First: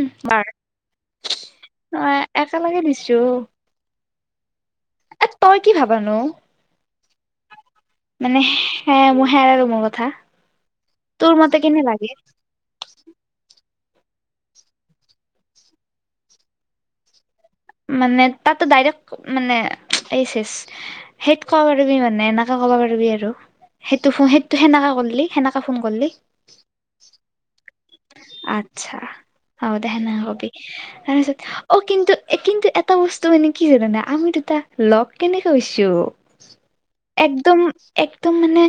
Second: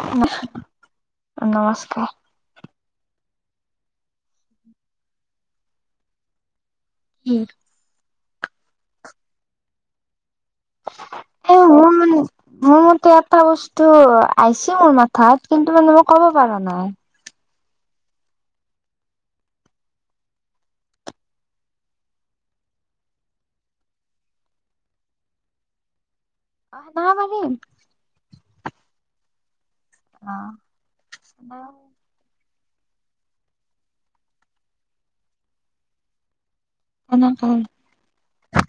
সোমবাৰ নমস্কাৰ অ', একেলগে দিছোঁ। চিঞৰ, এই তই কি ভাবানো। উম্, মানে হে মোৰ হে আৰু মোৰ কথা। তোৰ মতে এ কেনে মোৰ, লাগে মোৰ মতে এটা বস্তু- টো আহিছেও মোৰ মাথাত কিন্তু মানে মই ক'ব পাৰা নাই। মানে তাতো ডাইৰেক্ট মানে এই চেচ কব পাৰিবি মানে এনেকে কব পাৰিবি আৰু সেই সেই সেনেকে সেনেকে ফোন কৰলি। অ', কোবো পাৰিম। আচ্ছা। অহ দে, হেনেকা অ ক'বি অ', সেনেকে কিন্তু কিন্তু এটা বস্তু মানে কি হয় জানা আমি দুটা লগ কেনেকে হৈছোঁ? একদম-একদম মানে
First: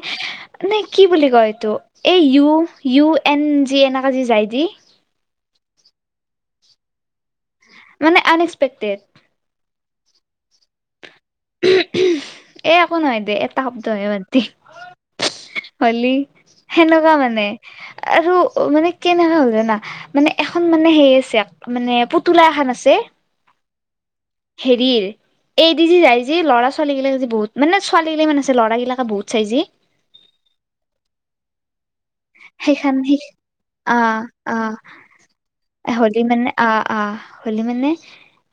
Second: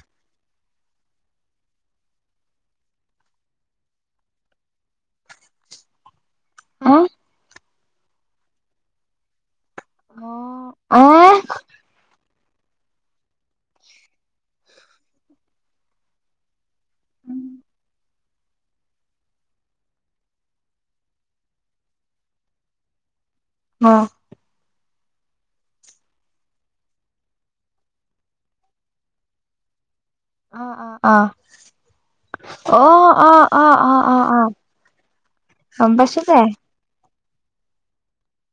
মানে কি বুলি কয় এইটো এই ইউ- ইউ এন জে এনে অ, আজি যায়দি। অ', মানে আন এক্সপেক্টেড। অ' অহ এ একো নহয় দে এত এটা শব্দহে বাদদি। হলি সেনেকুৱা মানে আৰু মানে কেনেকুৱা হ'ল জানা মানে এখন মানে হেৰি আছে মানে পুতলা এখন আছে। অ হেৰিৰ এইদি যি যাই যি ল'ৰা ছোৱালীগিলাক যদি বহুত মানে ছোৱালীগিলান আছে লঁৰাবিলাকে বহুত চাই যি। অ', অ', অ',। সেইখান সি অ' অ' গম পাইছো হলি দে মানে অ' অ'। হ'লে মানে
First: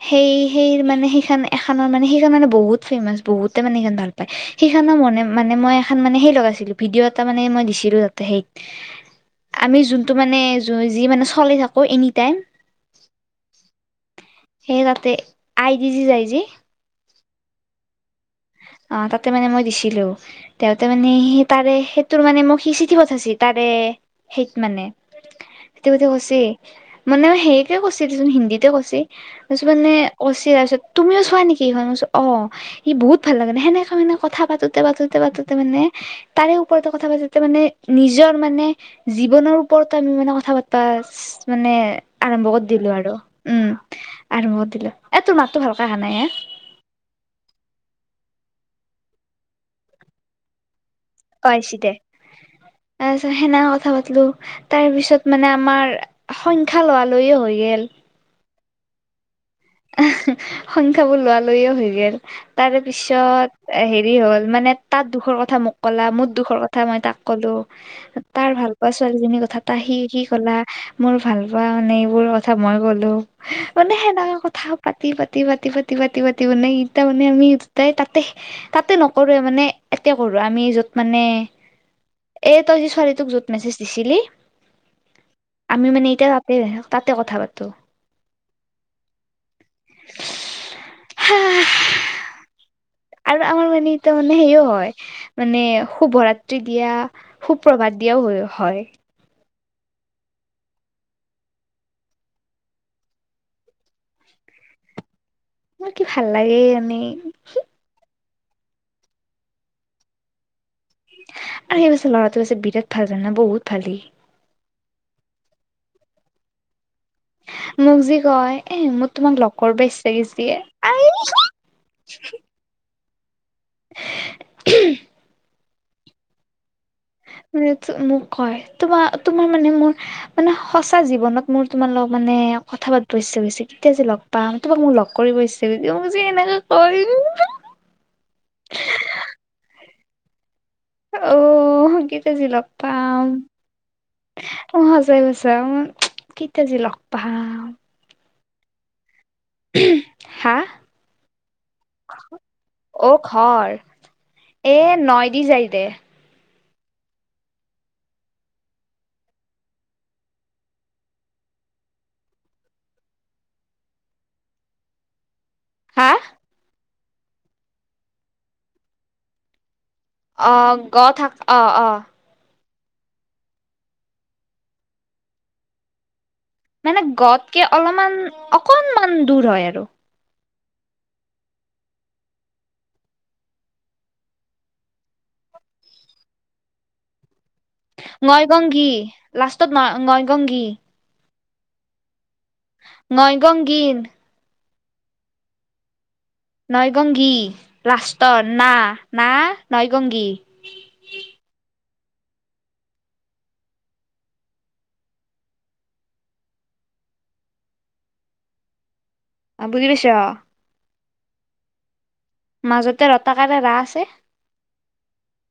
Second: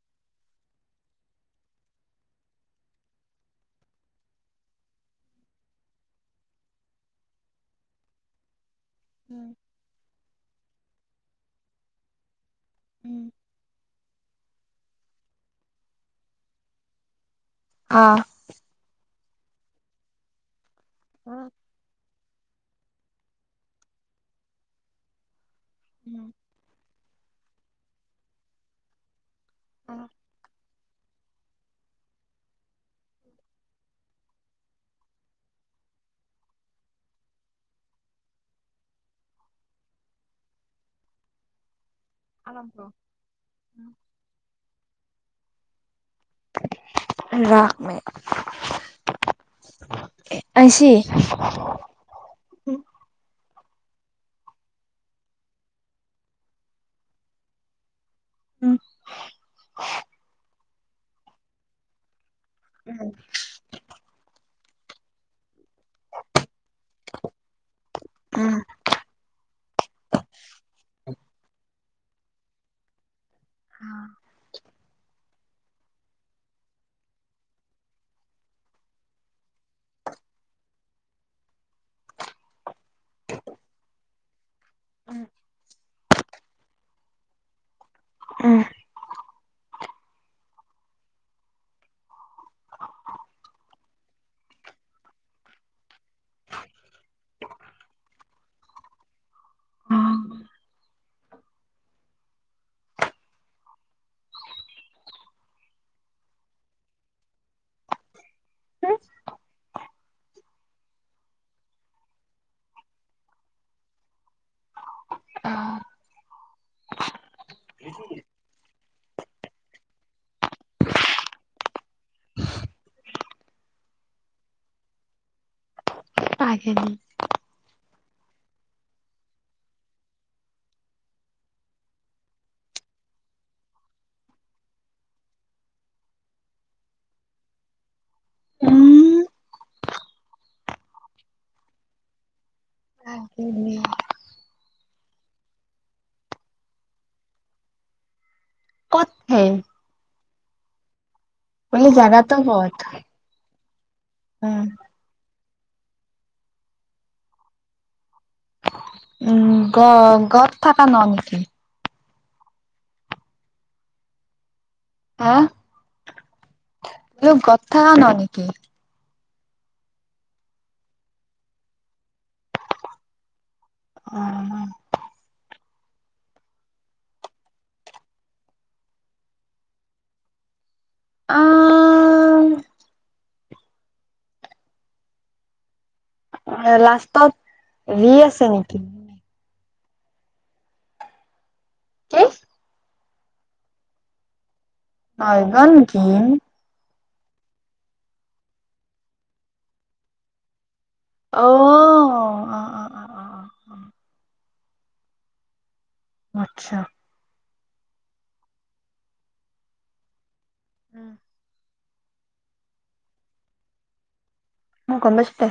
সেই সেই মানে সেইখান এখানৰ মানে সেইখান মানে বহুত ফেমাচ বহুতে মানে সিখান ভাল পায় সিখান মনে মানে মই এখান মানে সেই লগাইছিলো ভিডিঅ' এটা মানে মই দিছিলোঁ তাতে সেই আমি যোনটো মানে যি মানে চলি থাকবো এনি টাইম উম সেই তাতে আই দি যি যায় যি। আ। মা তাতে মানে মই দিছিলোঁ। দেওতে মানে সি তাৰে সি তোৰ মানে মোক সি চিঠি পঠাইছে তাৰে সেইত মানে [unintelligible] মানে হেৰিতে কৈছে দেছোঁন হিন্দীতে কৈছে। [unintelligible] মানে অচি [unintelligible] তুমিও চোৱা নেকি মই কৈছোঁ অ সি বহুত ভাল লাগে নে সেনে কাৰণে মানে কথা পাতোতে পাতোতে পাতোতে মানে তাৰে ওপৰতে কথা পাতোতে মানে নিজৰ মানে জীৱনৰ ওপৰতো আমি মানে কথা পাতবা মানে আৰম্ভ কৰি দিলো আৰু উম আৰম্ভ কৰি দিলো এতোমাক ত হালকা হাত [unintelligible] [unintelligible] ৰাস মে [unintelligible] আইছি? অ'আইছি দে। তাৰপিছত সেনা কথা পাতিলোঁ তাৰ পিছত মানে আমাৰ সংখ্যা লোৱা লৈয়ে হৈ গেল। উম [unintelligible] এহে সংখ্যাবোৰ লোৱা লৈয়ে হৈ গেল। তাৰ পিছত হেৰি হ'ল মানে তাত দুখৰ কথা মোক কলা মোৰ দুখৰ কথা মই তাক ক'লো উম তাৰ ভাল পোৱা ছোৱালীজনীৰ কথা তাই সি কি কলা মোৰ ভাল পোৱা মানে এইবোৰ কথা মই ক'লো। মানে সেনেকা কথা পাতি পাতি পাতি পাতি পাতি মানে ই মানে আমি দুটাই তাতে, তাতে নকৰোৱে মানে এতে কৰো আমি যত মানে এই তই যি ছোৱালীটোক য'ত মেছেজ দিছিলি উম আমি মানে এতিয়া তাতে, তাতে কথা পাতো। উম হ [inaudible] আৰু আমাৰ মানে তাৰ মানে সেও হয় মানে শুভৰাত্ৰি দিয়া সুপ্ৰভাত দিয়াও হও হয়। মোৰ কি ভাল লাগে এনেই হম আৰু সেই পাছে ল'ৰাটো আছে বিৰাট ভাল জানা বহুত ভাল সি আহ মোক যি কয়, এ মো তোমাক লগ কৰ্ব ইচ্ছা গেইছি এ [unintelligible] [unintelligible] মানে মোক কয় তোমাৰ তোমাৰ মানে মোৰ মানে সঁচা জীৱনত মোৰ তোমাৰ লগত মানে কথা পাতিব ইচ্ছা গৈছে কেতিয়া যে লগ পাম তোমাক মোক লগ কৰিব ইচ্ছা গৈছে মোক যে এনেকে কয় উম, [unintelligible] [unintelligible] [unintelligible] কেতিয়া‌ জি লগ পাম ক'ত হে [inaudible] হা বোলে জাগাটো ক'ত? [inaudible] অঁ ঘৰ উম, এ নয় দি যাই [inaudible] উম গ গত থকা ন নেকি? হা হা বোলো গত থা ন নেকি? অঁ গ থাক অ অ অহ মানে গতকে অলপমান অকনমান দূৰ হয় আৰু আহ লাষ্টত ৰি মই আছে নেকি? গংগি, লাষ্ট তত নয় গংগি কি নইগঙ্গী নয়গংগিন নইগঙ্গী লাষ্ট ত না নইগঙ্গী অও অ অ অ অ আচ্ছা অ বুজি পাইছঁ উম মাজতে ৰতাকাৰে ৰা আছে। অ গম পাইছোঁ দে।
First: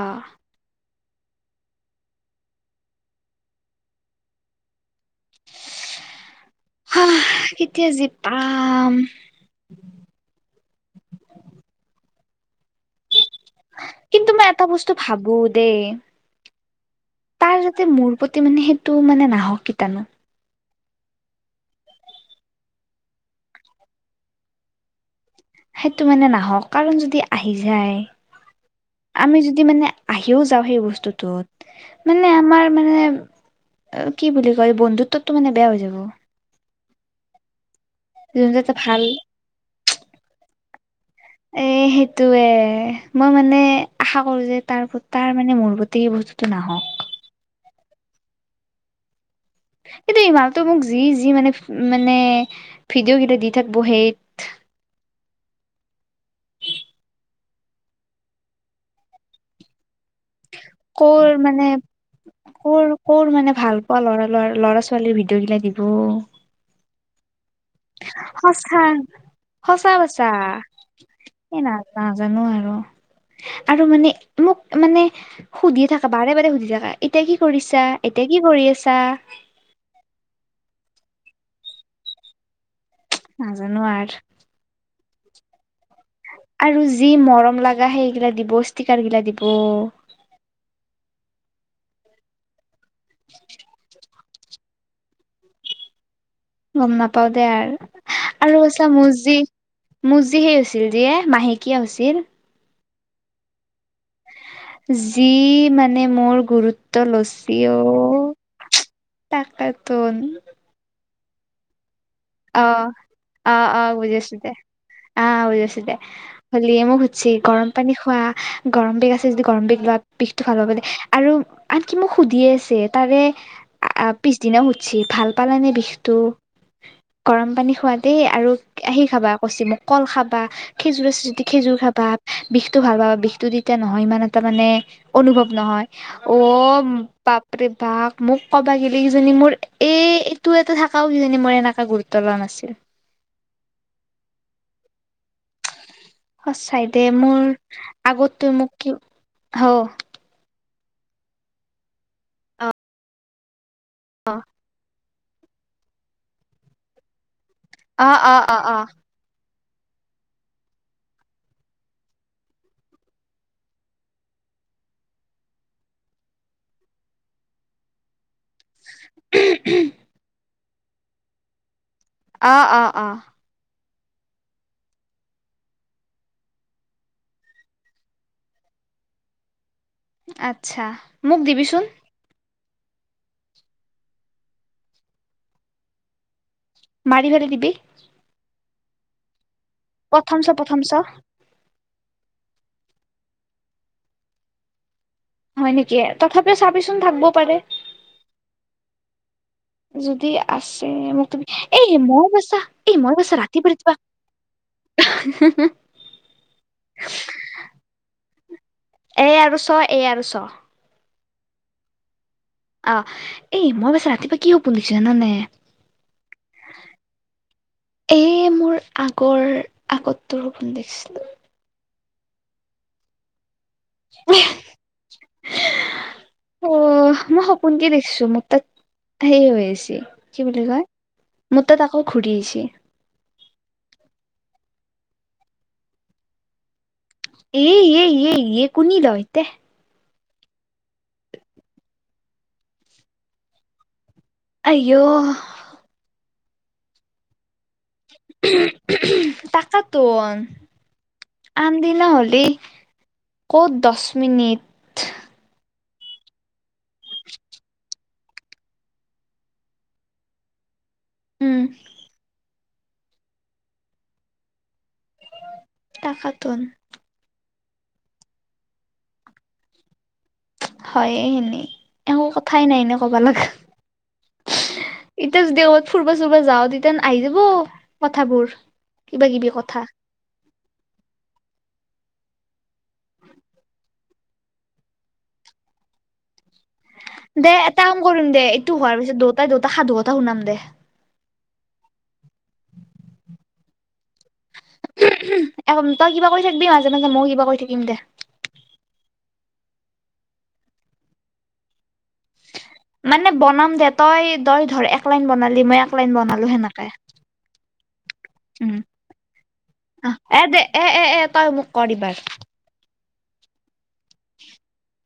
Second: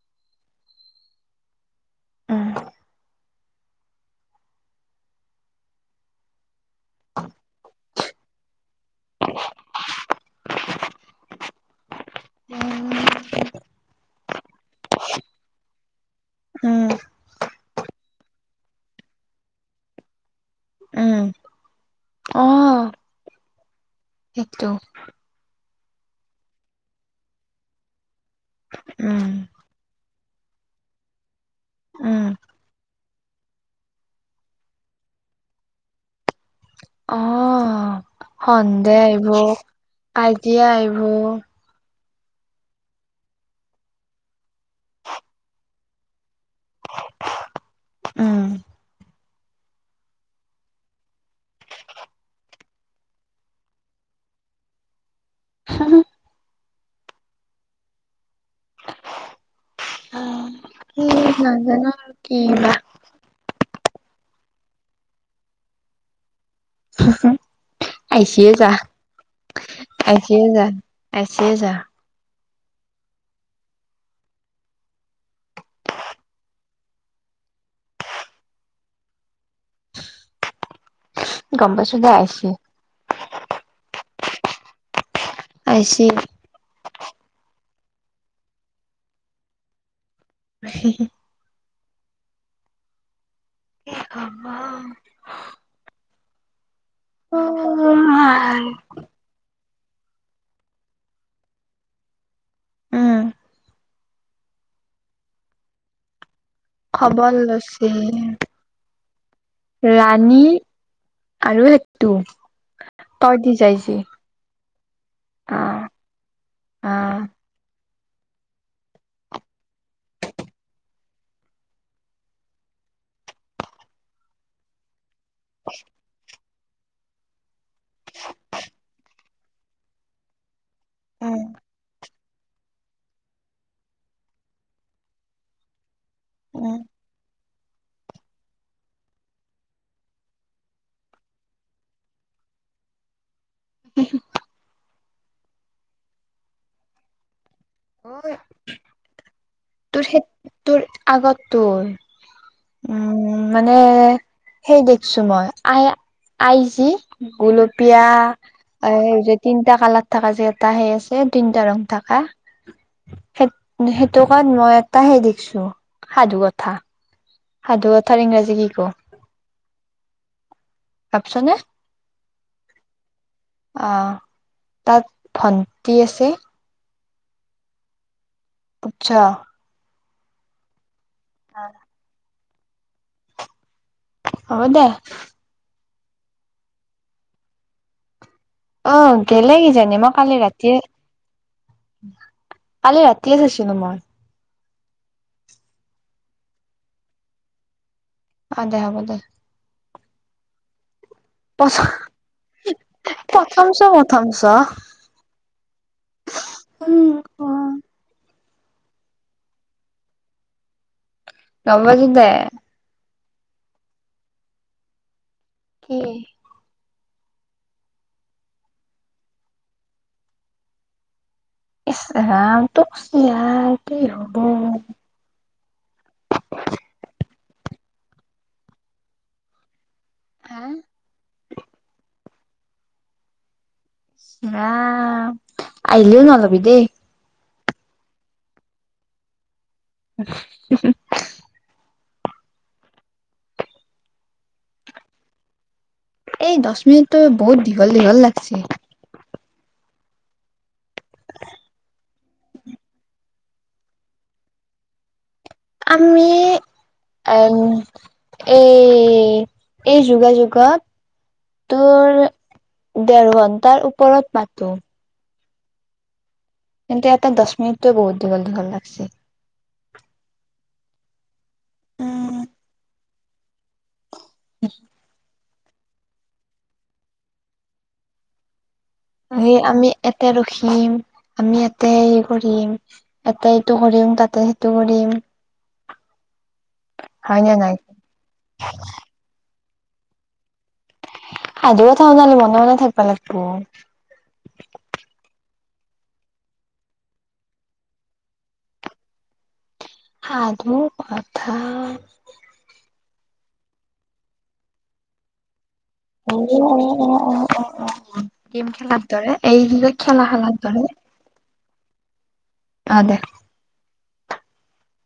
অ। উম, [unintelligible] অহ কেতিয়া যে পাম? উম কিন্তু মই এটা বস্তু ভাবো দেই। উম, তাৰ যাতে মোৰ প্ৰতি মানে সেইটো মানে নাহক কিতনো। উম অহ সিটো। সেইটো মানে নাহক কাৰণ যদি আহি যায়! উম, আমি যদি মানে আ আহিও যাওঁ সেই বস্তুটোত। উম, মানে আমাৰ মানে কি বুলি কয় বন্ধুত্ব টো মানে বেয়া হৈ যাব। অহ। যোনটো এটা সন্দে ভাল আহিব, কাই জিয়া আহিব। এ সেত সেটোৱে মই মানে আশা কৰো যে তাৰ তাৰ মানে মোৰ প্ৰতি সেই বস্তুটো নাহক। উম। সেইটো মানুহটোৱে মোক যি যি মানে মানে ভিডিঅ' কেইটা দি থাকিব সেইত। হমহো উ [unintelligible] কৰ মানে বা কৰ মানে ভাল পোৱাৰ ল'ৰা ছোৱালীৰ ভিডিঅ' গিলা দিব। [unintelligible] আহিছিয়ে যা সঁচা সঁচা কছা, আহিছিয়ে যা আহিছিয়ে এই যা। নাজানো আৰু আৰু মানে মোক মানে সুধিয়ে থাকা বাৰে বাৰে সুধি থাকে, এতিয়া কি কৰিছা, এতিয়া কি কৰি আছা? গম পাইছোঁ দে আহিছে। নাজানো আৰু। আহিছি। আৰু যি মৰম লাগে সেইগিলা দিব ষ্টিকাৰ গিলা দিব। হি হি হি। অ [unintelligible] [unintelligible] গম নাপাও দে আৰ আৰু আছা মজি মোৰ যে সেই হৈছিল যে মাহেকীয়া হৈছিল। যি মানে মোৰ গুৰুত্ব খবৰ লৈচি লৈছে অ, তাকেটোন। ৰাণী আৰু ল অ', অ', অ, যি ' বুজিছো দে অ', বুজাছো দে, হলি অ। মোক সুধছি [unintelligible] পানী খোৱা, গৰম বেগ আছে যদি গৰম বেগ লোৱা বিষতটো ভাল পাব আৰু আনকি মোক সুধিয়ে আছে তাৰে আ পিছদিনা সুধছি ভাল পালানে বিষটো? গৰম পানী খোৱা দেই আৰু আহি খাবা কছি মোক কল খাবা, খেজুৰ আছে উম যদি খেজুৰ খাবা বিষটো ভাল পাবা বিষটো তেতিয়া নহয় ইমান এটা মানে অনুভৱ নহয়। অ, উম। ' পা [unintelligible] মোক কবা গিলি সিজনী মোৰ এই এইটো এটা থাকও কিজানী মোৰ এনেকা গু উতলা নাছিল। [inaudible] সচাই দে মোৰ অ আগত তই মোক কি হৌ তোৰ সেই তোৰ আগত তোৰ, উম। মানে সেই দে [unintelligible] মই আই, আই যি গোলোপীয়া অ', হেৰি তিনটা কালাৰ থাকা যে এটা সেই আছে তিনটা ৰং থাকা। সেই-সেইটো কাৰণ মই এটা হে দেখিছো সাধু কথা। সাধু কথাৰ ইংৰাজী কি ক'। ভাবছানে? অ', অ', অ'। অ', তাত ভণ্টি আছে। আচ্ছা। আচ্ছা। মোক দিবিচোন। হয় দে। মাৰিলে দি দিবি। অ' গেলে যেনে মই প্ৰথম কালি চ ৰাতিয়ে প্ৰথম চ কালি ৰাতিয়ে চাইছিলো মই। হয় নেকি, তথাপিও চাবিচোন থাকবও পাৰে। অ', দে হ'ব দে। যদি আছে মোক প্ৰথম এই মই বছা, এই মই বছা প্ৰথম ৰাতিপুৱা চ ৰাতিপুৱা প্ৰথম চ উম অ এ আৰু চ, এ আৰু চ। গম পাইছো দেই। এ মই বছা ৰাতিপুৱা কি সপোন দেখিছো জানানে? কি? এ মোৰ আগৰ আগতোৰ সপোন দেখিছিলো। ইছ ৰাম তোৰ যি আৰু। কি হ'ব? শুন কি দেখিছো মোৰ তাত সেই হৈ আছে কি বুলি হা? কয় মোৰ তাত আকৌ ঘূৰি আহিছে। ইছ ৰাম আহিলেও নহলবি দেই। এ এ এ এ কোনি লয়? [inaudible] আয়ো এই দহ মিনিটটো বহুত দীঘল দীঘল লাগিছে তাকেই তো আনদিনা হ'লেই ক'ত দহ মিনিট আমি এ এই এই যোগাযোগত উম তোৰ দেৰ ঘন্টাৰ ওপৰত পাতো। [unintelligible] কিন্তু এটা দচ সেইটোয়ে বহুত দীঘল, দীঘল লাগিছে। হয় এ হেনেই একো কথাই নাই ন। ক'বা লাগা এতিয়া যদি কৰোবাত ফুৰিব চুৰিব যাও তেতিয়া আহি যাব কথাবোৰ। কিবা কিবি এ কথা আমি এতে ৰখিম আমি এ তাতেই কৰিম এটা এইটো কৰিম তাতে সেইটো কৰিম হয় দে নে নাই? এটা কাম কৰিম দে এইটো হোৱাৰ পিছত দুটাই দু এটা সাধুকথা শুনাম দে। সাধুকথা শুনালে মনে মনে থাকিব লাগিব। তই কিবা কই থাকিবি মাজে মাজে ময়ো কিবা কই থাকিম দে। সাধুকথা মানে বনাম দে তই তই ধৰ এক লাইন বনালি মই এ গেম উম খেলাৰ দৰে এই আহ খেলা এ দে খেলাৰ এ দৰে এ এ তই মোক কৰ এইবাৰ [unintelligible] অ' দে। [inaudible]